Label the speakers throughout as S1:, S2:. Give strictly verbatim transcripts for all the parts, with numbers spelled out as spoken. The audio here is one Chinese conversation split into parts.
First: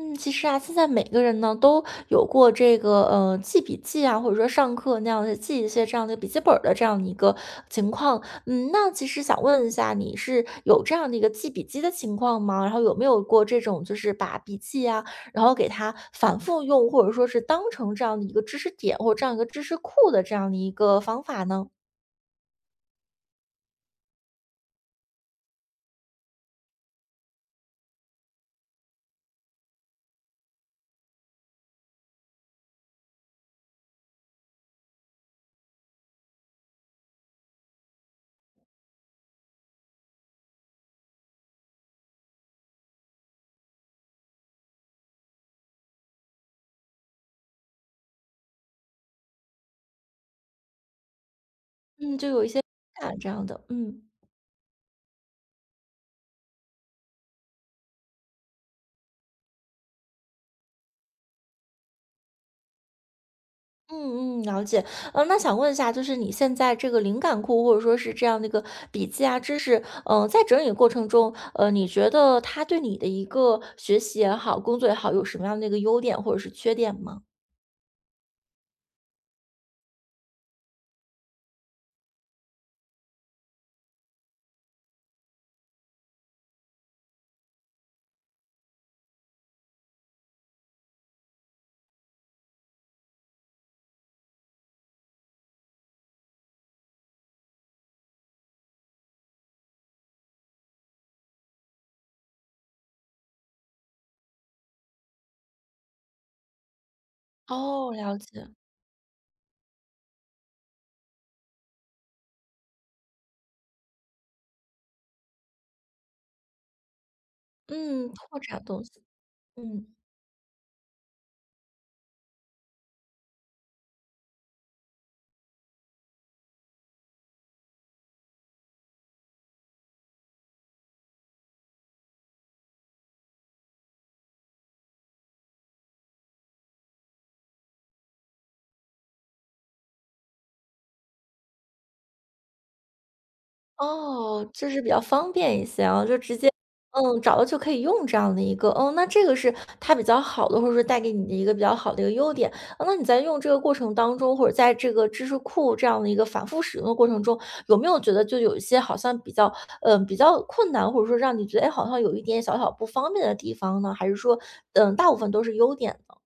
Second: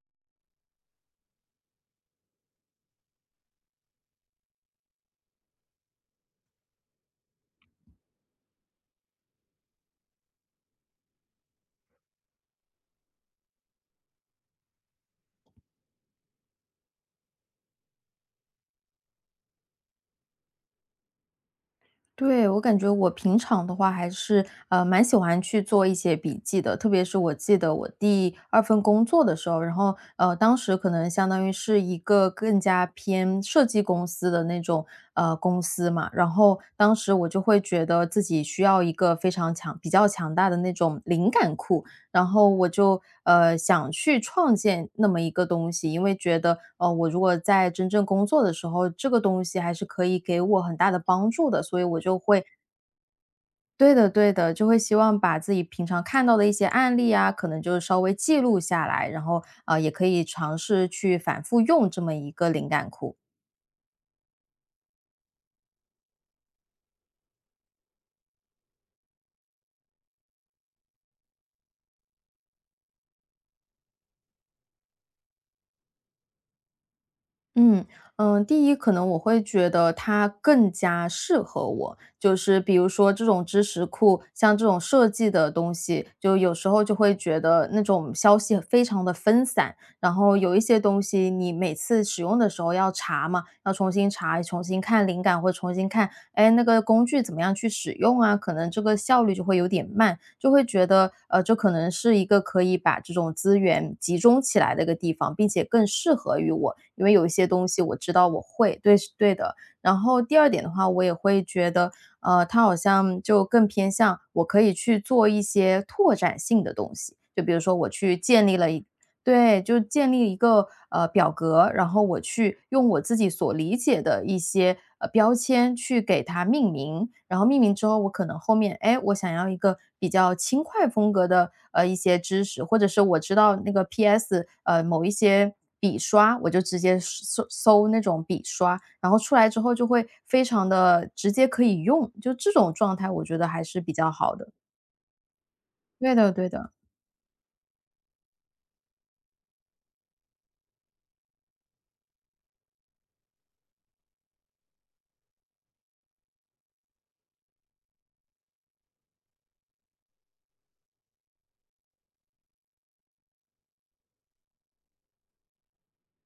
S1: 嗯，其实啊，现在每个人呢都有过这个呃记笔记啊，或者说上课那样的记一些这样的笔记本儿的这样的一个情况。嗯，那其实想问一下，你是有这样的一个记笔记的情况吗？然后有没有过这种就是把笔记啊，然后给它反复用，或者说是当成这样的一个知识点或者这样一个知识库的这样的一个方法呢？
S2: 对，我感觉我平常的话还是呃蛮喜欢去做一些笔记的，特别是我记得我第二份工作的时候，然后呃当时可能相当于是一个更加偏设计公司的那种呃公司嘛，然后当时我就会觉得自己需要一个非常强、比较强大的那种灵感库，然后我就呃想去创建那么一个东西，因为觉得呃我如果在真正工作的时候，这个东西还是可以给我很大的帮助的，所以我
S1: 嗯，
S2: 就
S1: 就有
S2: 会。
S1: 一些啊这样的，
S2: 对
S1: 嗯。
S2: 的对的，就会希望把自己平常看到的一些案例啊，可能就稍微记录下来，然后啊也可以尝试去反复用这么一个灵感库。
S1: 嗯嗯，了解。嗯，那想问一下，就是你现在这个灵感库，或者说是这样的一个笔记啊、知识，嗯、在整理过程中，呃，你觉得它对你的一个学习也好、工作也好，有什么样的一个优点或者是缺点吗？
S2: 嗯，嗯，第一可能我会觉得它更加适合我，就是比如说这种知识库，像这种设计的东西，就有时候就会觉得那种消息非常的分散，然后有一些东西你每次使用的时候要查嘛，要重新查，重新看灵感或重新看哎，那个工具怎么样去使用啊，可能这个效率就会有点慢，就会觉得，呃，这可能是一个可以把这种资源集中起来的一个地方，并且更适合于我，因为有一些东西
S1: 哦，
S2: 我知
S1: 了
S2: 道我
S1: 解。
S2: 会，对，是对的。然后第二点的话，我也会觉得，呃，它好像就更偏向我可以去做一些拓展性的东西，就比如说我
S1: 嗯，
S2: 去
S1: 拓
S2: 建立
S1: 展
S2: 了
S1: 东
S2: 一。
S1: 西。
S2: 对，就
S1: 嗯。
S2: 建立一个呃表格，然后我去用我自己所理解的一些呃标签去给它命名，然后命名之后，我可能后面哎，我想要一个比较轻快风格的呃一些知识，或者是我知道那个 P S 呃某一些笔刷，我就直接搜搜那种笔刷，然后出来之后就会非常的直接可以用，就这种状态，我觉得还是比较好
S1: 哦，
S2: 的。
S1: 就是比较方便一些啊，
S2: 对
S1: 就
S2: 的，
S1: 直
S2: 对
S1: 接，
S2: 的。
S1: 嗯，找到就可以用这样的一个，嗯，那这个是它比较好的，或者说带给你的一个比较好的一个优点。啊那你在用这个过程当中，或者在这个知识库这样的一个反复使用的过程中，有没有觉得就有一些好像比较，嗯，比较困难，或者说让你觉得，哎，好像有一点小小不方便的地方呢？还是说，嗯，大部分都是优点呢？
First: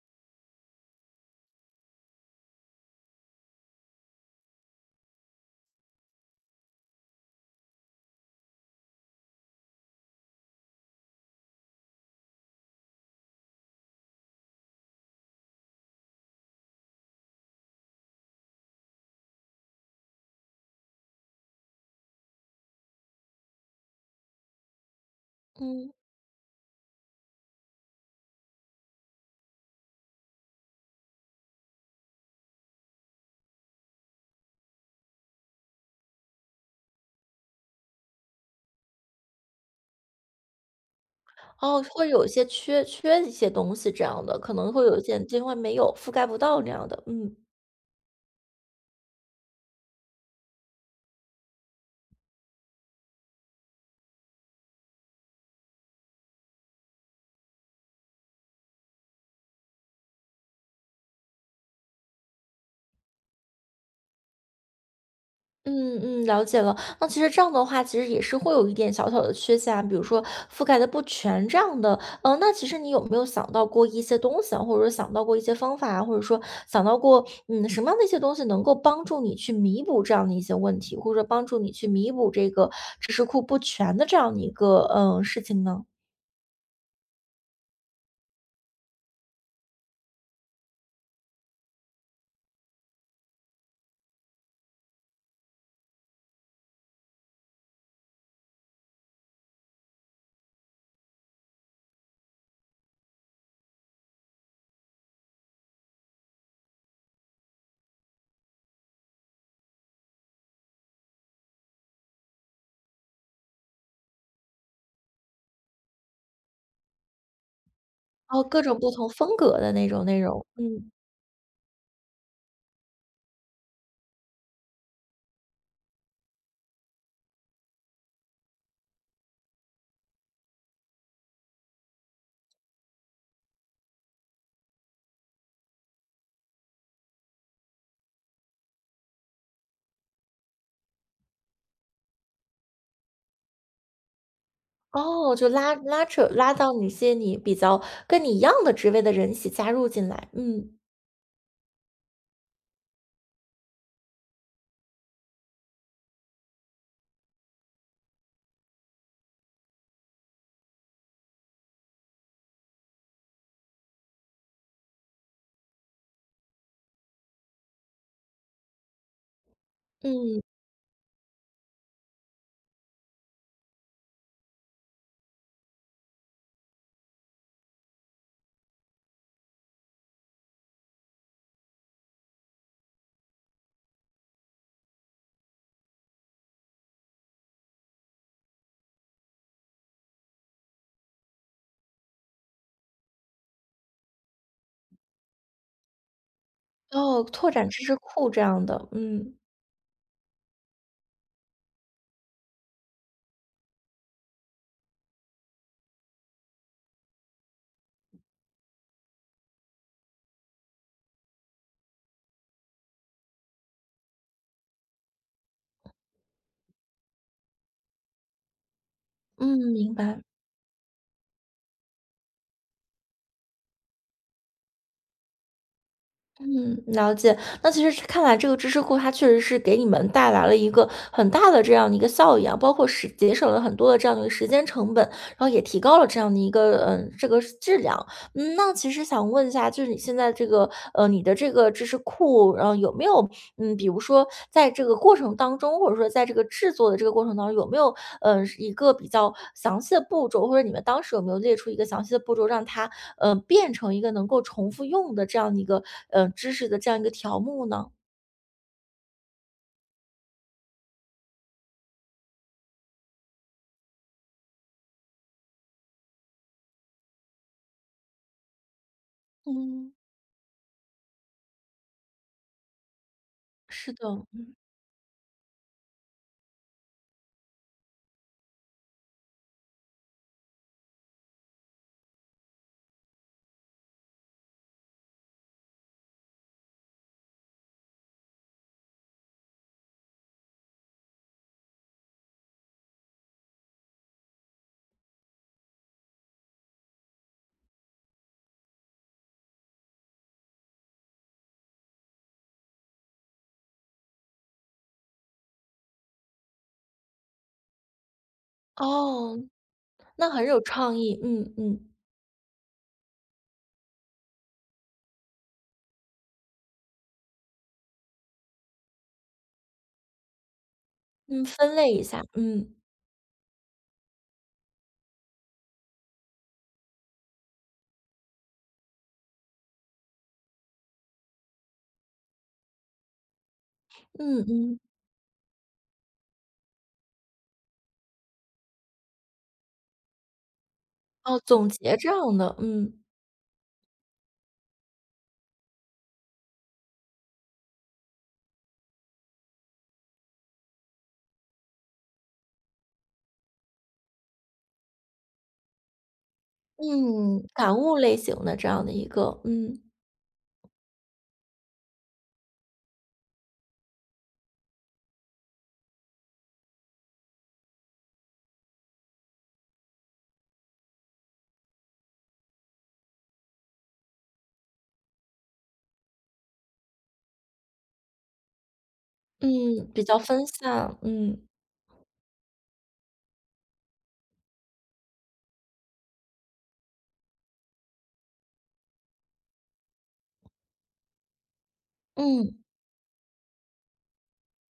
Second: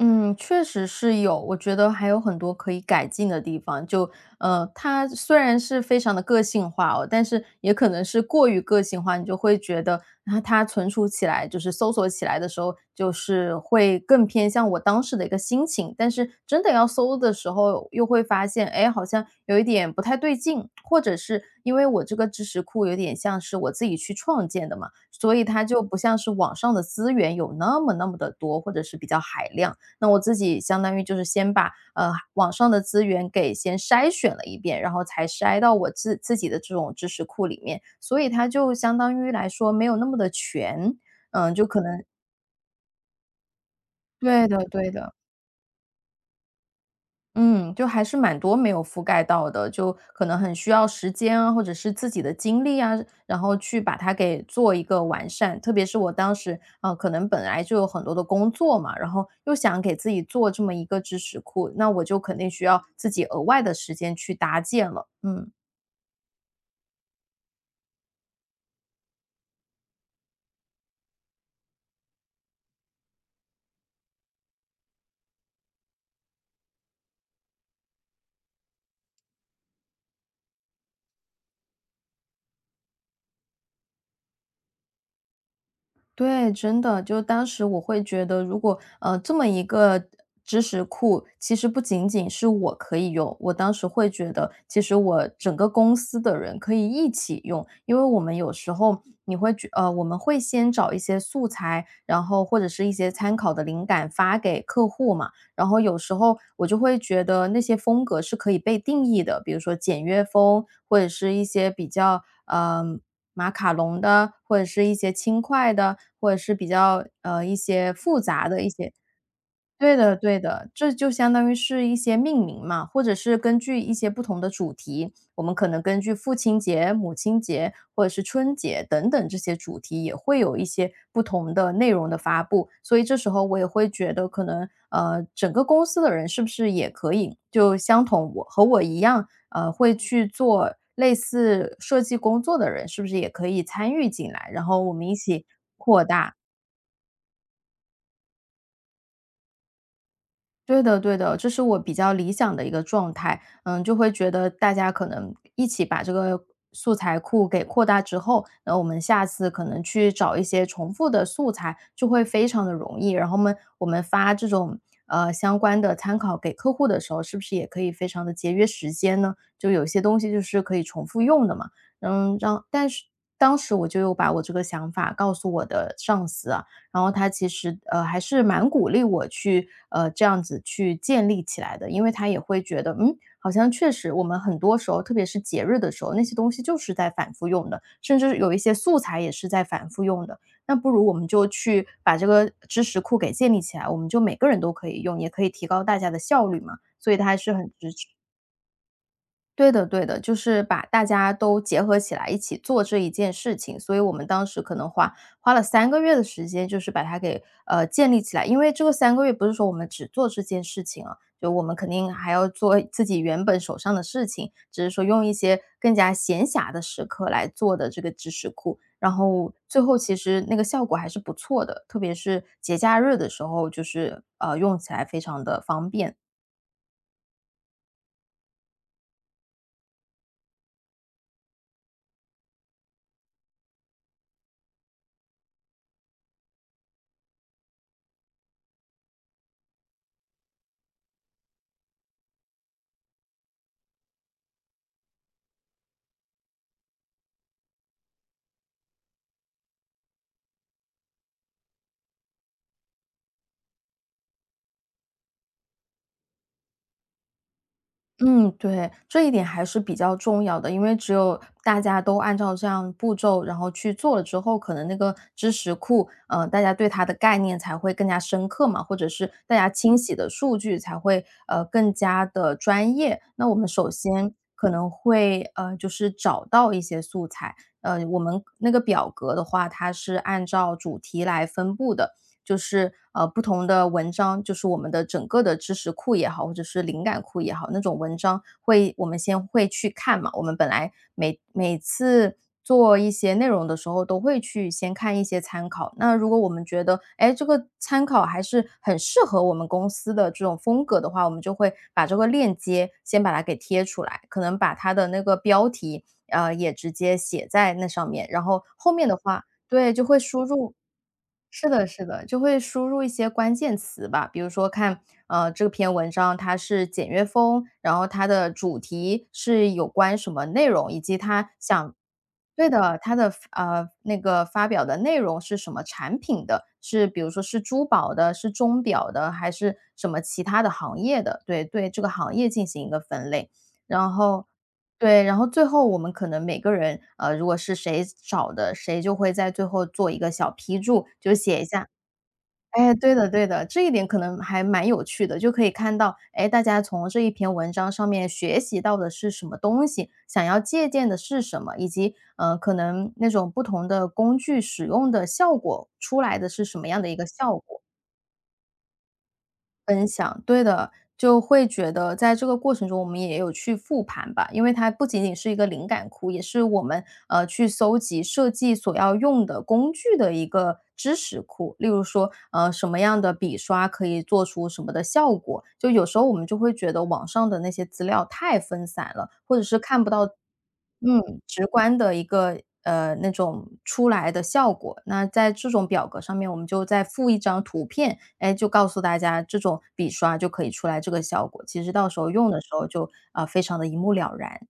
S2: 嗯，确实是有，我觉得还有很多可以改进的地方。就呃，它虽然是非常的个性化哦，但是也可能是过于个性化，你就会觉得啊，它存储起来，就是搜索起来的时候，就是会更偏向我当时的一个心情。但是真的要搜的时候，又会发现，哎，好像有一点不太对劲，或者是因为我这个知识库有点像是我自己去创建的嘛，所以它就
S1: 嗯，
S2: 不像是网上的资源有那么那么的多，或者是比较海量。那我自己相当于就是先把呃网上的资源给先筛选了一遍，然后才筛到我自自己的这种知识库里面，所以它就相当于来说没有那么的全，嗯，就可
S1: 哦，
S2: 能
S1: 会有一些缺缺一些东西这样的，
S2: 对
S1: 可
S2: 的
S1: 能会
S2: 对
S1: 有一
S2: 的。
S1: 些地方没有覆盖不到这样的，嗯。
S2: 嗯，就还是蛮多没有覆盖到的，就可能很需要时间啊，或者是自己的精力啊，然后去把它给做一个完善。特别是我当时，呃，可能本来就有很多的工作嘛，然后又想给自己做这么一个知识库，那我就肯定需要自己额外的时间去搭建了。嗯。
S1: 嗯嗯，了解了。那其实这样的话，其实也是会有一点小小的缺陷啊，比如说覆盖的不全这样的。嗯、那其实你有没有想到过一些东西啊，或者说想到过一些方法啊，或者说想到过嗯什么样的一些东西能够帮助你去弥补这样的一些问题，或者说帮助你去弥补这个知识库不全的这样的一个嗯事情呢？
S2: 对，真的，就当时我会觉得，如果呃这么一个知识库，其实不仅仅是我可以用，我当时会觉得，其实我整个公司的人可以一起用，因为我们有时候你会觉呃，我们会先找一些素材，然后或者是一些参考的灵感发给客户嘛，然后有时候我就会觉得那些风格是可以被定义的，比如说简约风，或者是一些比较嗯、呃马卡龙的，或者是一些轻快的，或者是比较，呃，一些复
S1: 然后
S2: 杂的
S1: 各
S2: 一
S1: 种不
S2: 些。
S1: 同风格的那
S2: 对
S1: 种
S2: 的
S1: 内
S2: 对
S1: 容，
S2: 的，
S1: 嗯。
S2: 这就相当于是一些命名嘛，或者是根据一些不同的主题，我们可能根据父亲节、母亲节或者是春节等等这些主题，也会有一些不同的内容的发布。所以这时候我也会觉得，可能呃，整个公司的人是不是也可以就相同我和我一样，呃，会去做类似设计工作的人，是不是也可以参与进来，然后我们一
S1: 哦，
S2: 起
S1: 就拉
S2: 扩
S1: 拉扯
S2: 大。
S1: 拉到你一些你比较跟你一样的职位的人一起加入进来，嗯。
S2: 对的对的，这是我比较理想的一个状态。嗯，就会觉得大家可能一起把这个素材库给扩大之后，那我们下次可能去找一些重复的素材，就会非常的容易。然后们我们发这种，呃，相关的参考给客户的时候，是不是也可以非常的节约时间呢？就有些东西
S1: 嗯，
S2: 就是可以重复用的嘛。嗯，让但是当时我就有把我这个想法告诉我的上司，啊。然后他其实，呃，还是蛮鼓励我去，呃，这样子去建立起来的。因为他也会觉得，嗯，好像确实我们很多时候，特别是节日的时候，那些东西就是在反复用的，甚至有一些素材也是在反复用的。那不如我们就去把这个知识库给建立起来，我们就每个人都可以用，也可以提高大家的效率嘛。所以
S1: 哦，
S2: 他还
S1: 拓
S2: 是
S1: 展
S2: 很
S1: 知
S2: 支
S1: 识
S2: 持。
S1: 库这样的，嗯。
S2: 对的对的，就是把大家都结合起来一起做这一件事情，所以我们当时可能花花了三个月的时间，就是把它给，呃，建立起来。因为这个三个月不是说我们只做这件事情啊，就我们肯定还要做自己原本手上的事情，只是说用一些更加闲暇的时刻来做的这个知识库。然后
S1: 嗯，
S2: 最
S1: 明
S2: 后其
S1: 白，
S2: 实那个效果还是不错的，特别是节假日的时候，就是，呃，用起来非常的方便。
S1: 嗯，了解。那其实看来这个知识库它确实是给你们带来了一个很大的这样的一个效益啊，包括是节省了很多的这样的一个时间成本，然后也提高了这样的一个嗯这个质量。嗯，那其实想问一下，就是你现在这个，呃，你的这个知识库，然后有没有，嗯，比如说在这个过程当中，或者说在这个制作的这个过程当中，有没有，呃，一个比较详细的步骤，或者你们当时有没有列出一个详细的步骤，让它，呃，变成一个能够重复用的这样的一个，呃，知识的这样一个条目呢？
S2: 嗯，对，这一点还是比较重要的，因为只有大家都按照这样步骤，然后去做了之后，可能那个知识库，呃，大家对它的概念才会更加深刻嘛，或者是大家
S1: 嗯，
S2: 清洗的数据才会呃更加的专业。那我们首
S1: 是的，
S2: 先可能会呃就是找到一些素材，呃，我们那个表格的话，它是按照主题来分布的，就是呃不同的文章，就是我们的整个的知识库也好，或者是灵感库也好，那种文章会我们先会去看嘛。我们本来每每次做一些内容的时候，都会去先看一些参考。那如果我们觉得，哎，这个参考还是很适合我们公司的这种风格的话，我们就会把这个链接先把它给贴出来，可能把它的那个标题呃也直接写在那上面，然后后面的
S1: 哦，
S2: 话，对，就会
S1: 那很
S2: 输
S1: 有
S2: 入。
S1: 创意，嗯
S2: 是的，
S1: 嗯
S2: 是的，就会输入一些关键词吧，比如说看，呃，这篇文章它是简约风，然后它的主题是有关什么内容，以及
S1: 嗯，
S2: 它
S1: 分类
S2: 想。
S1: 一下，
S2: 对
S1: 嗯
S2: 的，它的呃那个发表的内容是什么产品的，是比如说是珠宝的，是钟表的，还是什么其他的行业的，对对，这个行业进行一个分类，然
S1: 嗯
S2: 后
S1: 嗯，
S2: 对，然后最后我们可能每个人，呃，如果是谁找的，谁就会在最后做一个小批注，就
S1: 哦，
S2: 写一
S1: 总
S2: 下，
S1: 结这样的，嗯。
S2: 哎，对的对的，这一点可能还蛮有趣的，就可以看到，哎，大家从这一篇文章上面学习到的是什么东西，想要借鉴的是什么，以及，呃，可能那种不同的工具使用的效果出来的是什么样的一个
S1: 嗯，
S2: 效
S1: 感
S2: 果。
S1: 悟类型的这样的一个，嗯，
S2: 分享，对的，就会觉得在这个过程中，我们也有去复盘吧，因为它不仅仅是一个灵感库，也是我们呃去搜集设计所要用的工具的一个知识库。例如说，呃，什么样的笔刷可以做出什么的效果，就有时候我们就会觉得网上的那些资料太分散了，
S1: 嗯，
S2: 或者是
S1: 比
S2: 看不
S1: 较
S2: 到
S1: 分散，嗯，
S2: 嗯，直观的一个，呃，那种出来的效果。那在这种表格上面，我们就再附一张图片，哎，就告诉大家这种笔刷就可以出来这个效果。其实到时候用
S1: 嗯。
S2: 的时候就啊，呃，非常的一目了然。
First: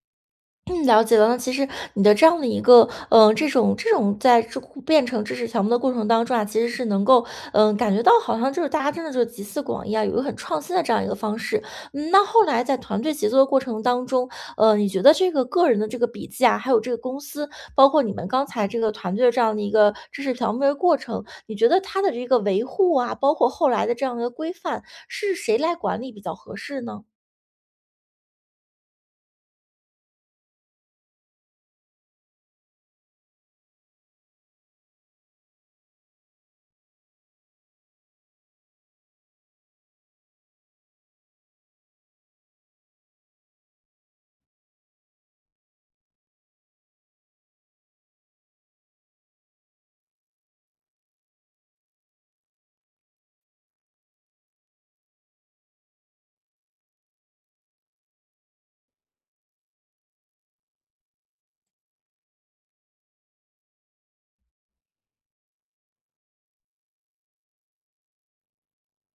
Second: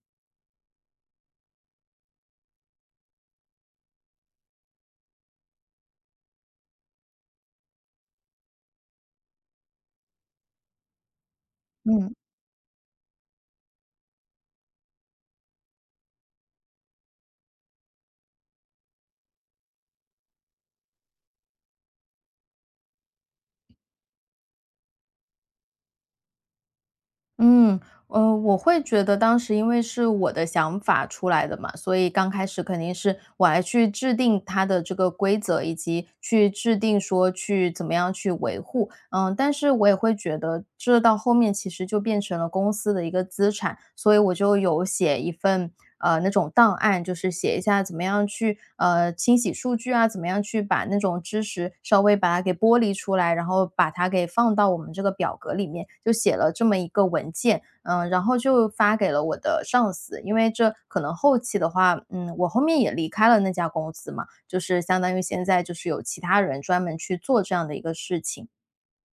S1: 嗯，了解了。那其实你的这样的一个，嗯、这种这种在这变成知识条目的过程当中啊，其实是能够，嗯、感觉到好像就是大家真的就是集思广益啊，有一个很创新的这样一个方式。嗯，
S2: 嗯，
S1: 那后来在团队协作的过程当中，呃，你觉得这个个人的这个笔记啊，还有这个公司，包括你们刚才这个团队的这样的一个知识条目的过程，你觉得它的这个维护啊，包括后来的这样的一个规范，是谁来管理比较合适呢？
S2: 嗯，呃，我会觉得当时因为是我的想法出来的嘛，所以刚开始肯定是我来去制定它的这个规则，以及去制定说去怎么样去维护。嗯，但是我也会觉得这到后面其实就变成了公司的一个资产，所以我就有写一份，呃，那种档案，就是写一下怎么样去，呃，清洗数据啊，怎么样去把那种知识稍微把它给剥离出来，然后把它给放到我们这个表格里面，就写了这么一个文件，嗯，然后就发给了我的上司，因为这可能后期的话，嗯，我后面也离开了那家公司嘛，就是相当于现在就是有其他人专门去做这样的一个事情。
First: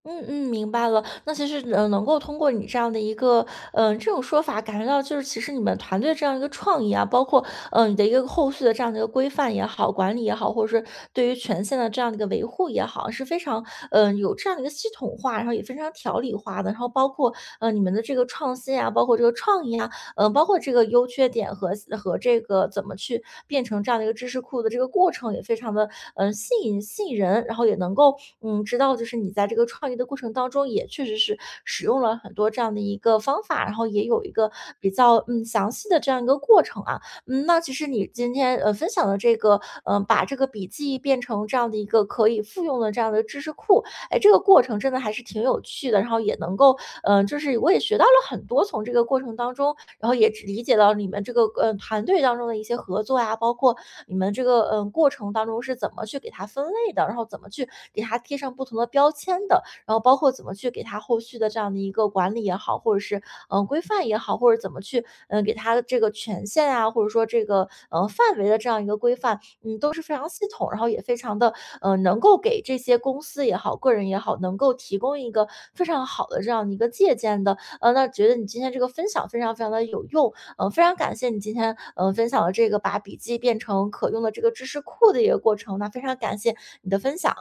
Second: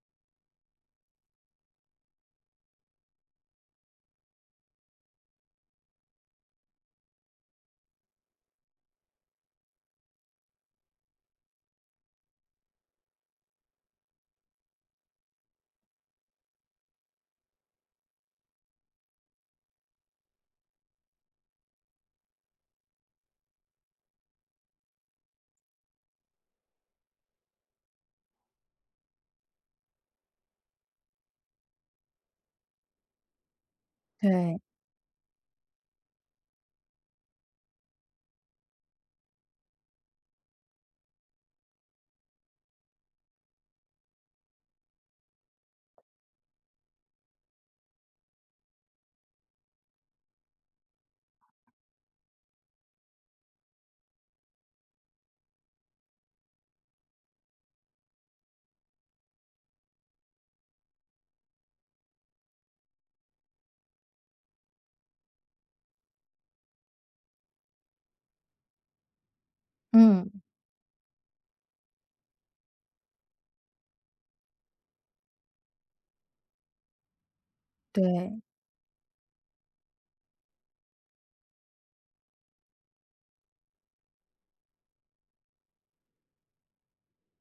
S1: 嗯嗯，明白了。那其实，呃，能够通过你这样的一个，嗯，这种说法，感觉到就是其实你们团队这样一个创意啊，包括，呃，你的一个后续的这样的一个规范也好，管理也好，或者是对于权限的这样的一个维护也好，是非常，嗯，有这样的一个系统化，然后也非常条理化的。然后包括，呃，你们的这个创新啊，包括这个创意啊，嗯，呃包括这个优缺点和和这个怎么去变成这样的一个知识库的这个过程也非常的嗯呃吸引吸引人，然后也能够嗯知道就是你在这个创业的过程当中也确实是使用了很多这样的一个方法，然后也有一个
S2: 对，
S1: 比较嗯详细的这样一个过程啊。嗯，那其实你今天呃分享的这个嗯、呃把这个笔记变成这样的一个可以复用的这样的知识库，哎，这个过程真的还是挺有趣的，然后也能够，嗯、就是我也学到了很多从这个过程当中，然后也只理解到你们这个嗯，团队当中的一些合作呀，包括你们这个嗯、呃过程当中是怎么去给它分类的，然后怎么去给它贴上不同的标签的，然后包括怎么去给它后续的这样的一个管理也好，或者是嗯、呃规范也好，或者怎么去嗯、呃给它这个权限啊，或者说这个嗯、呃范围的这样一个规范，嗯，都是非常
S2: 嗯，
S1: 系统，然后也非常的，呃，能够给这些公司也好，个人也好，能够提供一个非常好的这样的一个借鉴的。呃，那觉得
S2: 对，
S1: 你今天这个分享非常非常的有用，呃，非常感谢你今天，呃，分享的这个把笔记变成可用的这个知识库的一个过程，那非常感谢你的分享。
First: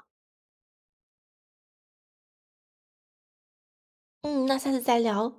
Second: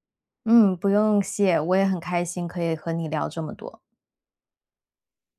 S2: 嗯，不用谢，我也很开心可以和你聊这么多。
S1: 嗯，那下次再聊。